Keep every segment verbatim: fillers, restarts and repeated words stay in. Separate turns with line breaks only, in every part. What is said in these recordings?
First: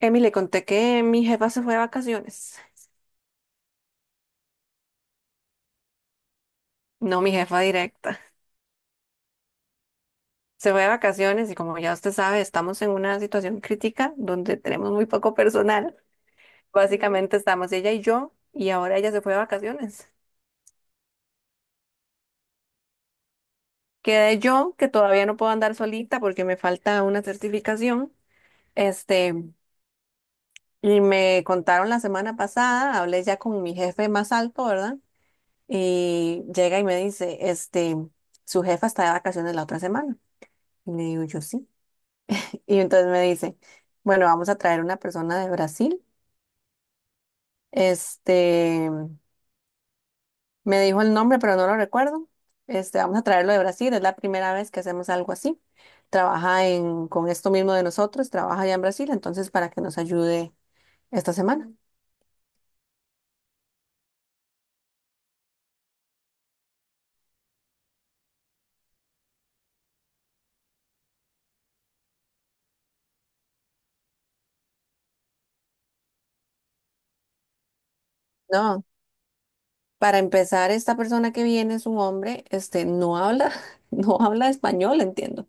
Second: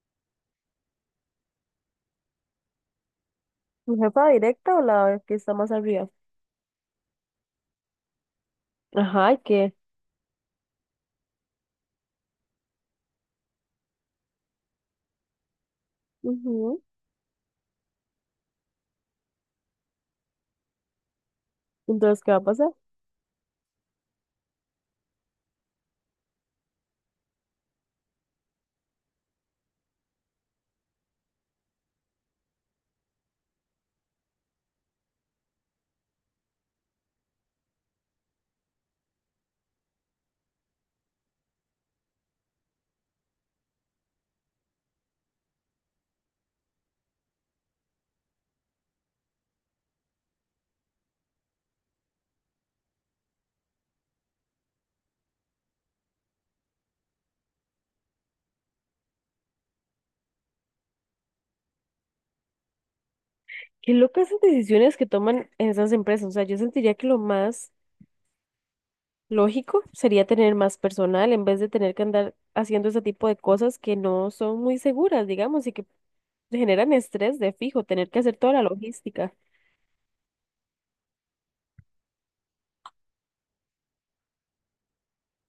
Emi, le conté que mi jefa se fue de vacaciones.
¿Mi jefa directa o la que está más arriba?
No, mi jefa directa.
Ajá, ¿y ¿qué?
Se fue de vacaciones y, como ya usted sabe, estamos en una situación crítica donde tenemos muy poco personal.
Ujú.
Básicamente estamos ella y yo, y ahora ella se fue de vacaciones.
Entonces, ¿qué va a pasar?
Quedé yo, que todavía no puedo andar solita porque me falta una certificación. Este, y me contaron la semana pasada, hablé ya con mi jefe más alto, ¿verdad? Y llega y me dice, este, su jefa está de vacaciones la otra semana. Y le digo yo sí. Y entonces me dice, bueno, vamos a traer una persona de Brasil. Este, Me dijo el nombre, pero no lo recuerdo. Este, vamos a traerlo de Brasil. Es la primera vez que hacemos algo así. Trabaja en, con esto mismo de nosotros, trabaja allá en Brasil, entonces para que nos ayude esta semana.
Qué locas esas decisiones que toman esas empresas. O sea, yo sentiría que lo más lógico sería tener más personal en vez de tener que andar haciendo ese tipo de cosas que no son muy seguras, digamos, y que generan estrés de fijo, tener que hacer toda la
No,
logística.
para empezar, esta persona que viene es un hombre, este, no habla, no habla español, entiendo.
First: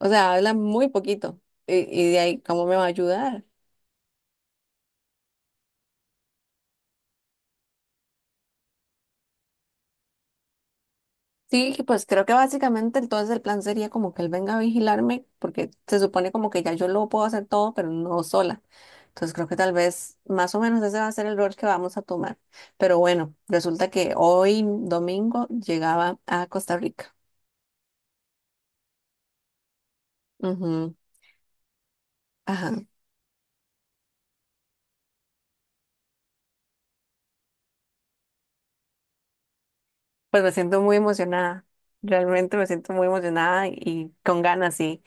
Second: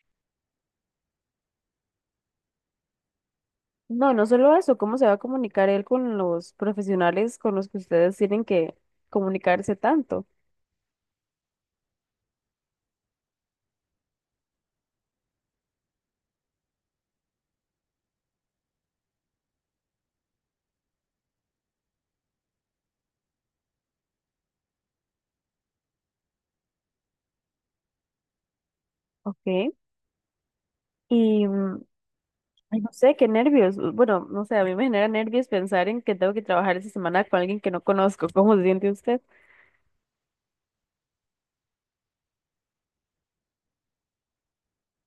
O sea, habla muy poquito. Y, y de ahí, ¿cómo me va a ayudar?
No, no solo eso, ¿cómo se va a comunicar él con los profesionales con los que ustedes tienen que comunicarse tanto?
Sí, pues creo que básicamente entonces el plan sería como que él venga a vigilarme, porque se supone como que ya yo lo puedo hacer todo, pero no sola. Entonces creo que tal vez más o menos ese va a ser el rol que vamos a tomar. Pero bueno, resulta que hoy domingo llegaba a Costa Rica.
¿Ok?
Ujú.
Y, mm,
Ajá.
Ay, no sé, qué nervios. Bueno, no sé, a mí me genera nervios pensar en que tengo que trabajar esa semana con alguien que no conozco. ¿Cómo se siente usted?
Pues me siento muy emocionada. Realmente me siento muy emocionada y con ganas, sí.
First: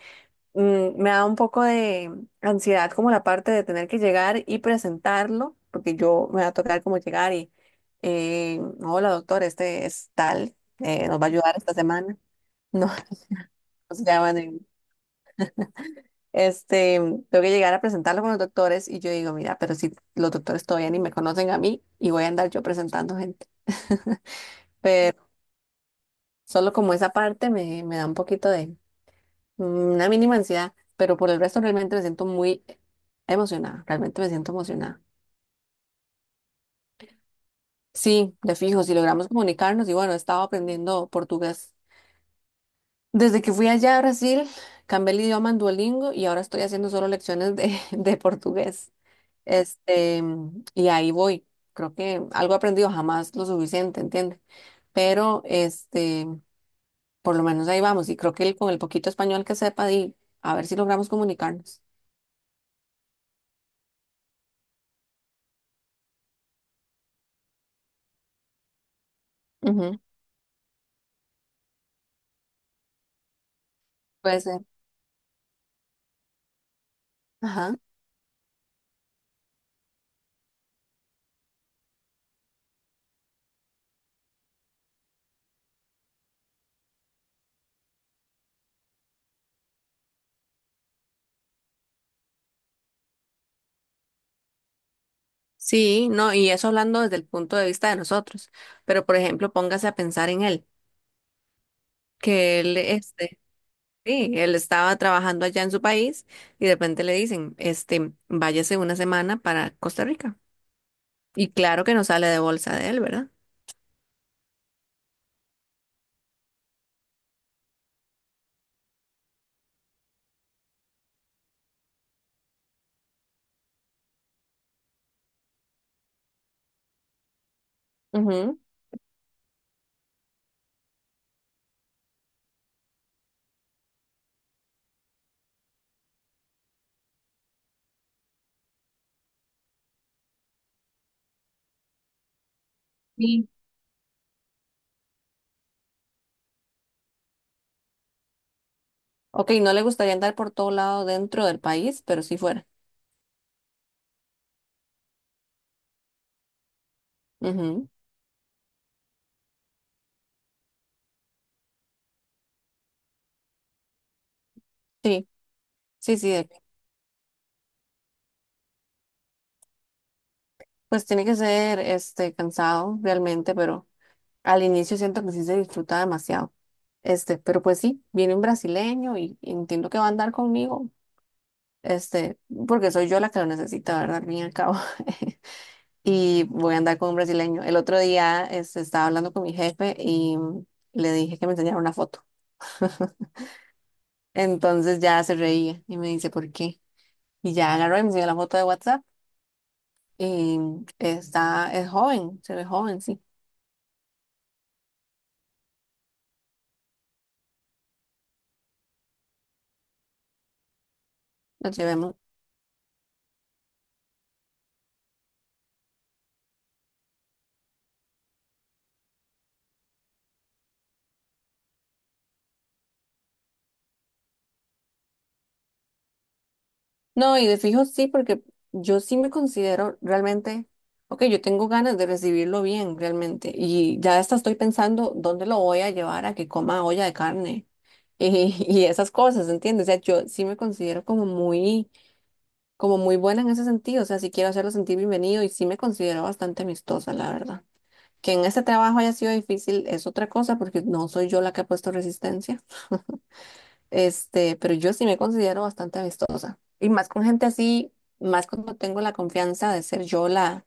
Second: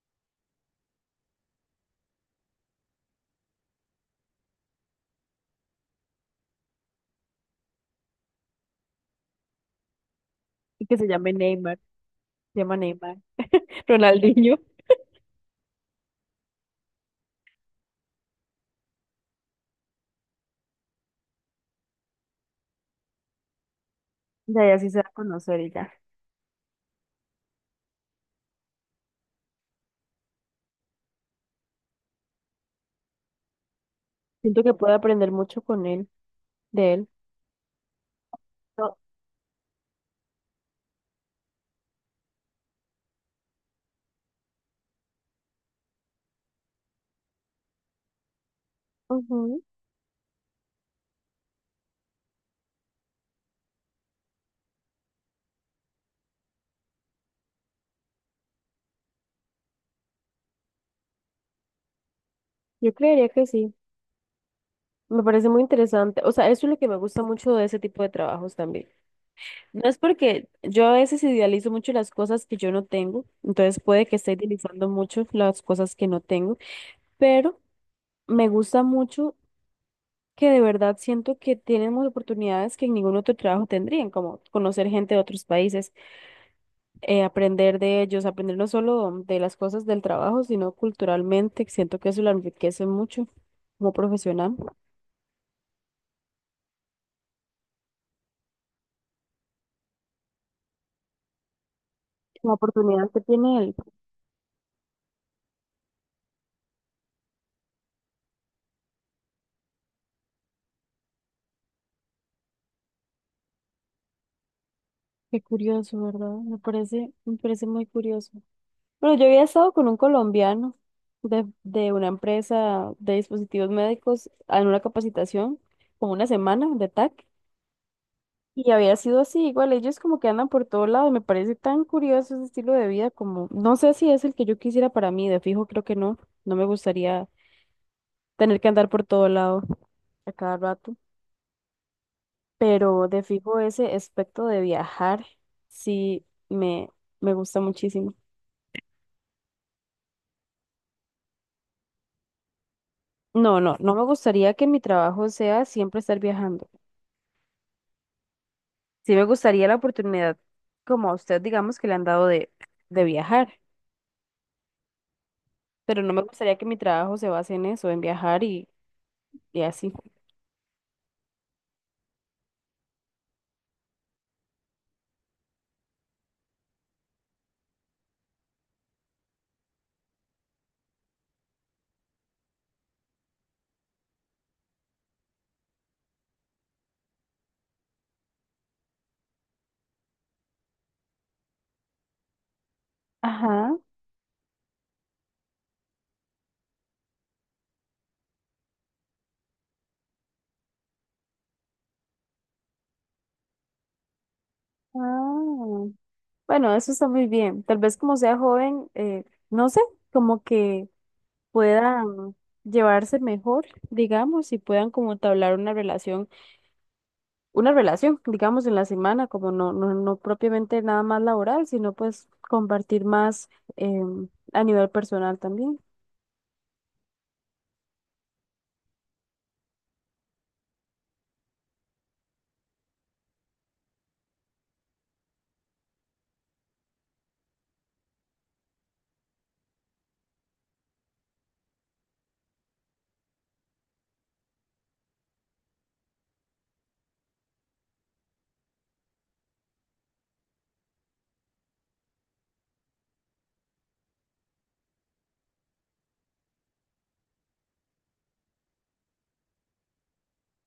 mm, Me da un poco de ansiedad, como la parte de tener que llegar y presentarlo, porque yo me va a tocar como llegar y, eh, hola doctor, este es tal,
Y que
eh,
se
nos va a
llame
ayudar esta
Neymar.
semana.
Se llama
No,
Neymar.
no se llaman.
Ronaldinho.
en- Este, Tengo que llegar a presentarlo con los doctores y yo digo, mira, pero si los doctores todavía ni me conocen a mí y voy a andar yo presentando gente.
Ya, ya sí se va a conocer y ya.
Solo como esa parte me, me da un poquito de mm, una mínima ansiedad, pero por el resto realmente me siento muy emocionada, realmente me siento
Siento que puedo
emocionada.
aprender mucho con él, de él.
Sí, de fijo, si
No,
logramos comunicarnos y, bueno, he estado aprendiendo portugués. Desde que fui allá a Brasil, cambié el idioma en Duolingo y ahora estoy haciendo solo lecciones de, de portugués.
ujú.
Este, y ahí voy. Creo que algo he aprendido, jamás lo suficiente, ¿entiendes? Pero este, por lo menos ahí vamos, y creo que el- con el poquito español que sepa, y a ver si logramos comunicarnos.
Yo creería que sí. Me parece muy interesante. O sea, eso es lo que me gusta mucho de ese tipo de trabajos también. No es
Ujú.
porque yo a veces idealizo mucho las cosas que yo no tengo, entonces puede que esté
Puede ser.
idealizando mucho las cosas que no tengo, pero
Ajá.
me gusta mucho que de verdad siento que tenemos oportunidades que en ningún otro trabajo tendrían, como conocer gente de otros países, eh, aprender de ellos, aprender no solo de las cosas del trabajo, sino culturalmente, que siento que eso lo enriquece mucho como profesional.
Sí, no, y eso hablando desde el punto de vista de nosotros. Pero por ejemplo, póngase a pensar en él.
La
que él,
oportunidad que
este,
tiene él.
sí, él estaba trabajando allá en su país y de repente le dicen, este, váyase una semana para Costa Rica. Y claro que no sale de bolsa de él, ¿verdad?
Qué curioso, ¿verdad? Me parece, me parece muy curioso. Bueno, yo había estado con un colombiano de, de una empresa de dispositivos médicos en una capacitación, como una semana de T A C,
Ujú.
y había sido así, igual ellos como que andan por todo lado, me parece tan curioso ese estilo de vida, como no sé si es el que yo quisiera para mí, de fijo creo que no, no me gustaría tener que andar por todo lado a cada rato, pero de
Sí.
fijo ese aspecto de viajar sí me, me gusta muchísimo.
Ok, no le gustaría andar por todo lado dentro del país, pero sí fuera.
No, no, no me gustaría que mi trabajo sea siempre estar viajando.
Ujú.
Sí me gustaría la oportunidad, como a usted, digamos, que le han dado de, de viajar,
Sí,
pero no
sí,
me
sí, de-
gustaría que mi trabajo se base en eso, en viajar y, y así.
pues tiene que ser, este, cansado realmente, pero al inicio siento que sí se disfruta demasiado. Este, pero pues sí, viene un brasileño y y entiendo que va a andar conmigo. Este, Porque soy yo la que lo necesita, ¿verdad? Al fin y al cabo. Y voy a andar con un brasileño. El otro día, este, estaba hablando con mi jefe y le dije que me enseñara una foto.
Ajá.
Entonces ya se reía y me dice, ¿por qué? Y ya agarró y me enseñó la foto de WhatsApp y está, es joven, se ve joven, sí.
Ah. Bueno, eso está muy bien. Tal vez como sea joven, eh, no sé, como que
Lo llevé.
puedan llevarse mejor, digamos, y puedan como entablar una relación, una relación, digamos, en la semana, como no, no, no propiamente nada más laboral, sino pues compartir más em, a nivel personal también.
No, y de fijo sí, porque yo sí me considero realmente, ok, yo tengo ganas de recibirlo bien realmente, y ya hasta estoy pensando dónde lo voy a llevar a que coma olla de carne y, y esas cosas, ¿entiendes? O sea, yo sí me considero como muy, como muy buena en ese sentido. O sea, sí quiero hacerlo sentir bienvenido y sí me considero bastante amistosa, la verdad. Que en este trabajo haya sido difícil es otra cosa, porque no soy yo la que ha puesto resistencia. Este, pero yo sí me considero bastante amistosa. Y más con gente así, más cuando tengo la confianza de ser yo la,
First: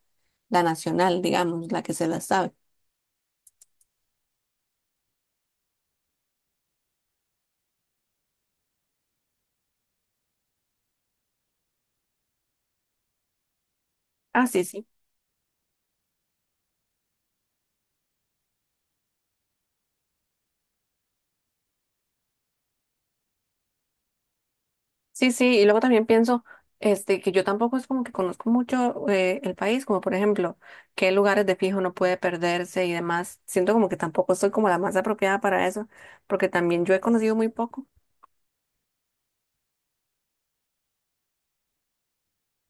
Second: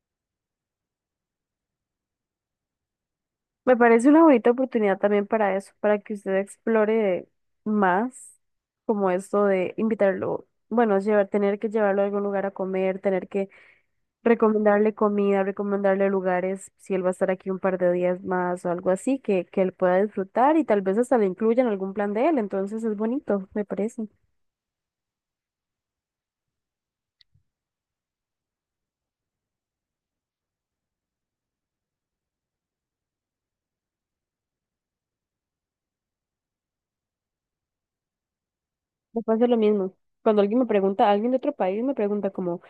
la nacional, digamos, la que se la sabe.
Me parece una bonita oportunidad también para eso, para que usted explore más como esto de invitarlo, bueno, llevar, tener que llevarlo a algún lugar a comer, tener que
Ah, sí, sí.
recomendarle comida, recomendarle lugares, si él va a estar aquí un par de días más o algo así, que, que él pueda disfrutar y tal vez hasta le incluya en algún plan de él, entonces es bonito, me parece.
Sí, sí. Y luego también pienso, este, que yo tampoco es como que conozco mucho, eh, el país, como por ejemplo, qué lugares de fijo no puede perderse y demás. Siento como que tampoco soy como la más apropiada para eso, porque también yo he conocido muy poco.
Me pasa lo mismo. Cuando alguien me pregunta, alguien de otro país me pregunta como,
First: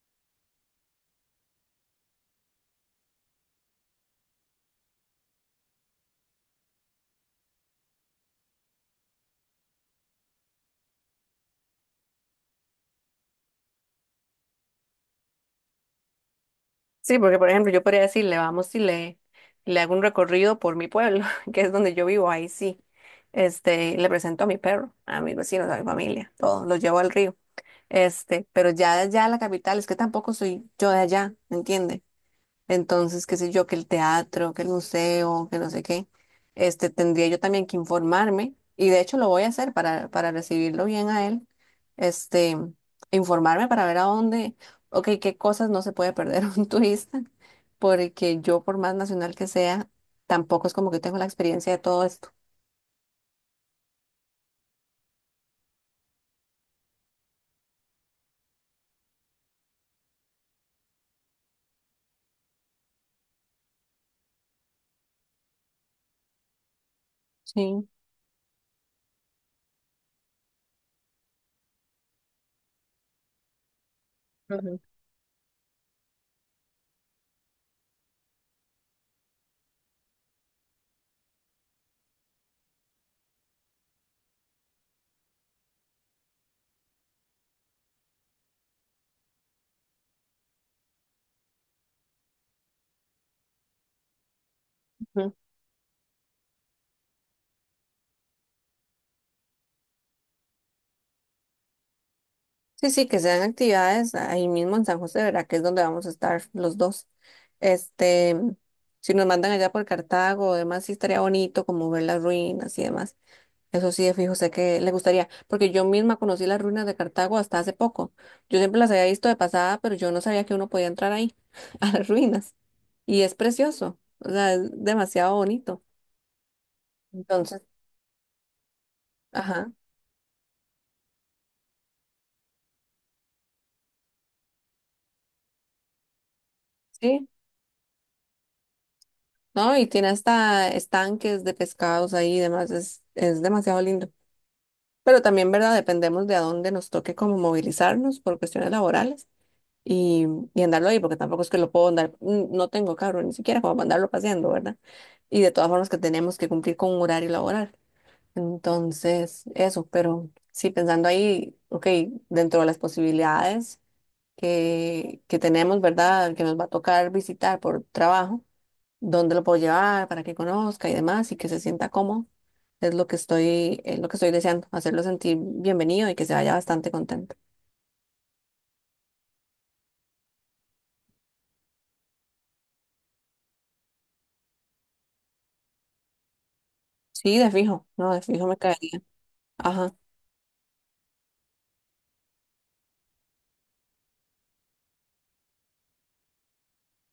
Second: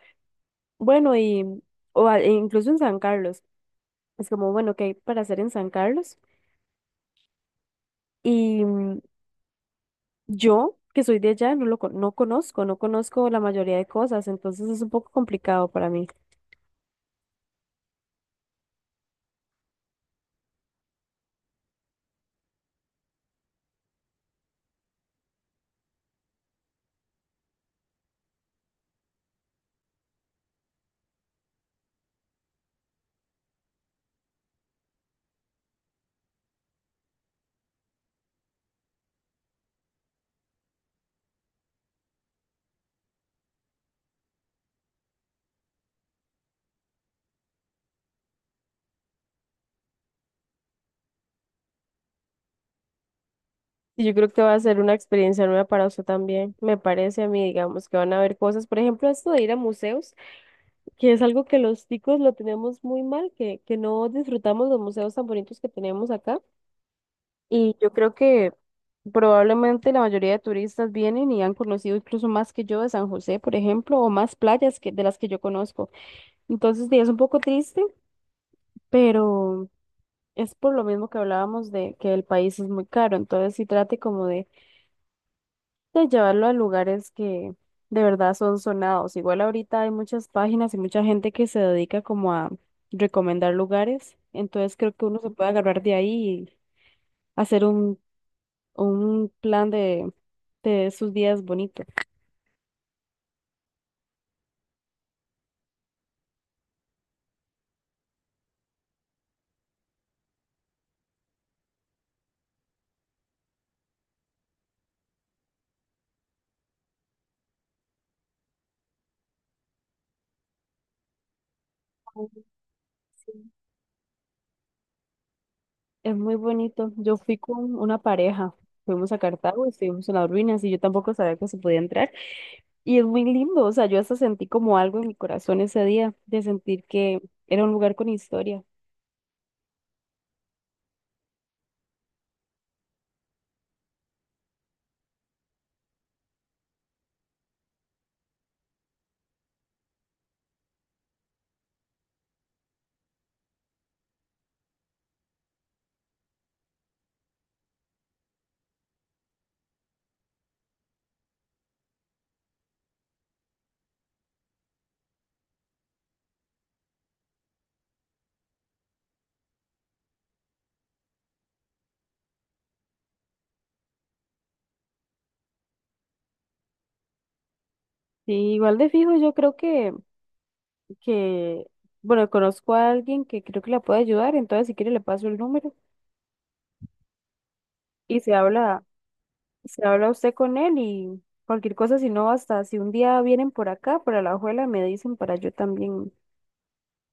bueno, y, o a- e incluso en San Carlos, es como, bueno, ¿qué hay para hacer en San Carlos? Y mm, Yo, que soy de allá, no lo con- no conozco, no conozco la mayoría de cosas, entonces es un poco complicado para mí.
Sí, porque por ejemplo yo podría decirle, vamos y le, le hago un recorrido por mi pueblo, que es donde yo vivo, ahí sí. Este, le presento a mi perro, a mis vecinos, a mi familia, todo, los llevo al río. Este, pero ya de allá a la capital, es que tampoco soy yo de allá, ¿me entiende? Entonces, qué sé yo, que el teatro, que el museo, que no sé qué, este, tendría yo también que informarme, y de hecho lo voy a hacer para, para recibirlo bien a él, este, informarme para ver a dónde, ok, qué cosas no se puede perder un turista, porque yo, por más nacional que sea, tampoco es como que tengo la experiencia de todo esto.
Y yo creo que va a ser una experiencia nueva para usted también. Me parece a mí, digamos, que van a haber cosas, por ejemplo, esto de ir a museos, que es algo que los ticos lo tenemos muy mal, que, que no disfrutamos los museos tan bonitos que tenemos acá. Y
Sí.
yo creo que probablemente la mayoría de turistas vienen y han conocido incluso más que yo de San José, por ejemplo, o más playas que, de las que yo conozco. Entonces, sí, es un poco triste, pero... Es por lo mismo que hablábamos de que el país es muy caro, entonces sí trate como de, de llevarlo a lugares que de verdad son sonados. Igual ahorita hay muchas páginas y mucha gente que se dedica como a recomendar lugares, entonces creo que uno se
Ujú.
puede agarrar de ahí y hacer un, un plan de, de sus días bonitos.
Sí, sí, que sean actividades ahí mismo en San José, ¿verdad? Que es donde vamos a estar los dos. Este, si nos mandan allá por Cartago, además sí estaría bonito como ver las ruinas y demás. Eso sí, de fijo, sé que le gustaría, porque yo misma conocí las ruinas de Cartago hasta hace poco. Yo siempre las había visto de pasada, pero yo no sabía que uno podía entrar ahí, a las ruinas. Y es
Sí.
precioso, o sea, es demasiado bonito.
Es muy bonito. Yo fui
Entonces,
con una pareja, fuimos a Cartago y
ajá,
estuvimos en las ruinas y yo tampoco sabía que se podía entrar. Y es muy lindo, o sea, yo hasta sentí como algo en mi corazón ese día, de sentir que
sí,
era un lugar con historia.
¿no? Y tiene hasta estanques de pescados ahí y demás, es, es demasiado lindo. Pero también, ¿verdad? Dependemos de a dónde nos toque como movilizarnos por cuestiones laborales y, y andarlo ahí, porque tampoco es que lo puedo andar, n- no tengo carro ni siquiera como para andarlo paseando, ¿verdad? Y de todas formas que tenemos que cumplir con un horario laboral. Entonces, eso, pero sí, pensando ahí, ok, dentro de las posibilidades que, que tenemos, ¿verdad? Que nos va a tocar visitar por trabajo dónde lo puedo llevar para que conozca y demás y que se sienta cómodo. Es lo que estoy, es lo que estoy deseando, hacerlo sentir bienvenido y que se vaya bastante contento.
Sí, igual de fijo, yo creo que, que, bueno, conozco a alguien que creo que la puede ayudar, entonces si quiere le paso el número
Sí, de fijo, no,
y
de
se
fijo me
habla,
caería.
se
Ajá,
habla usted con él y cualquier cosa, si no, hasta si un día vienen por acá, por la ajuela, me dicen para yo también,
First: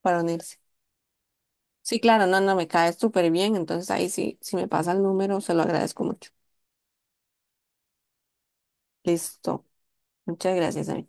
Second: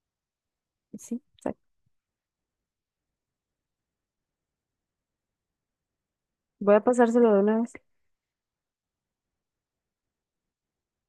para unirse.
sí, exacto.
Sí, claro, no, no, me cae súper bien. Entonces ahí sí, si me pasa el número, se lo agradezco mucho.
Voy a pasárselo de una vez.
Listo. Muchas gracias, amiga.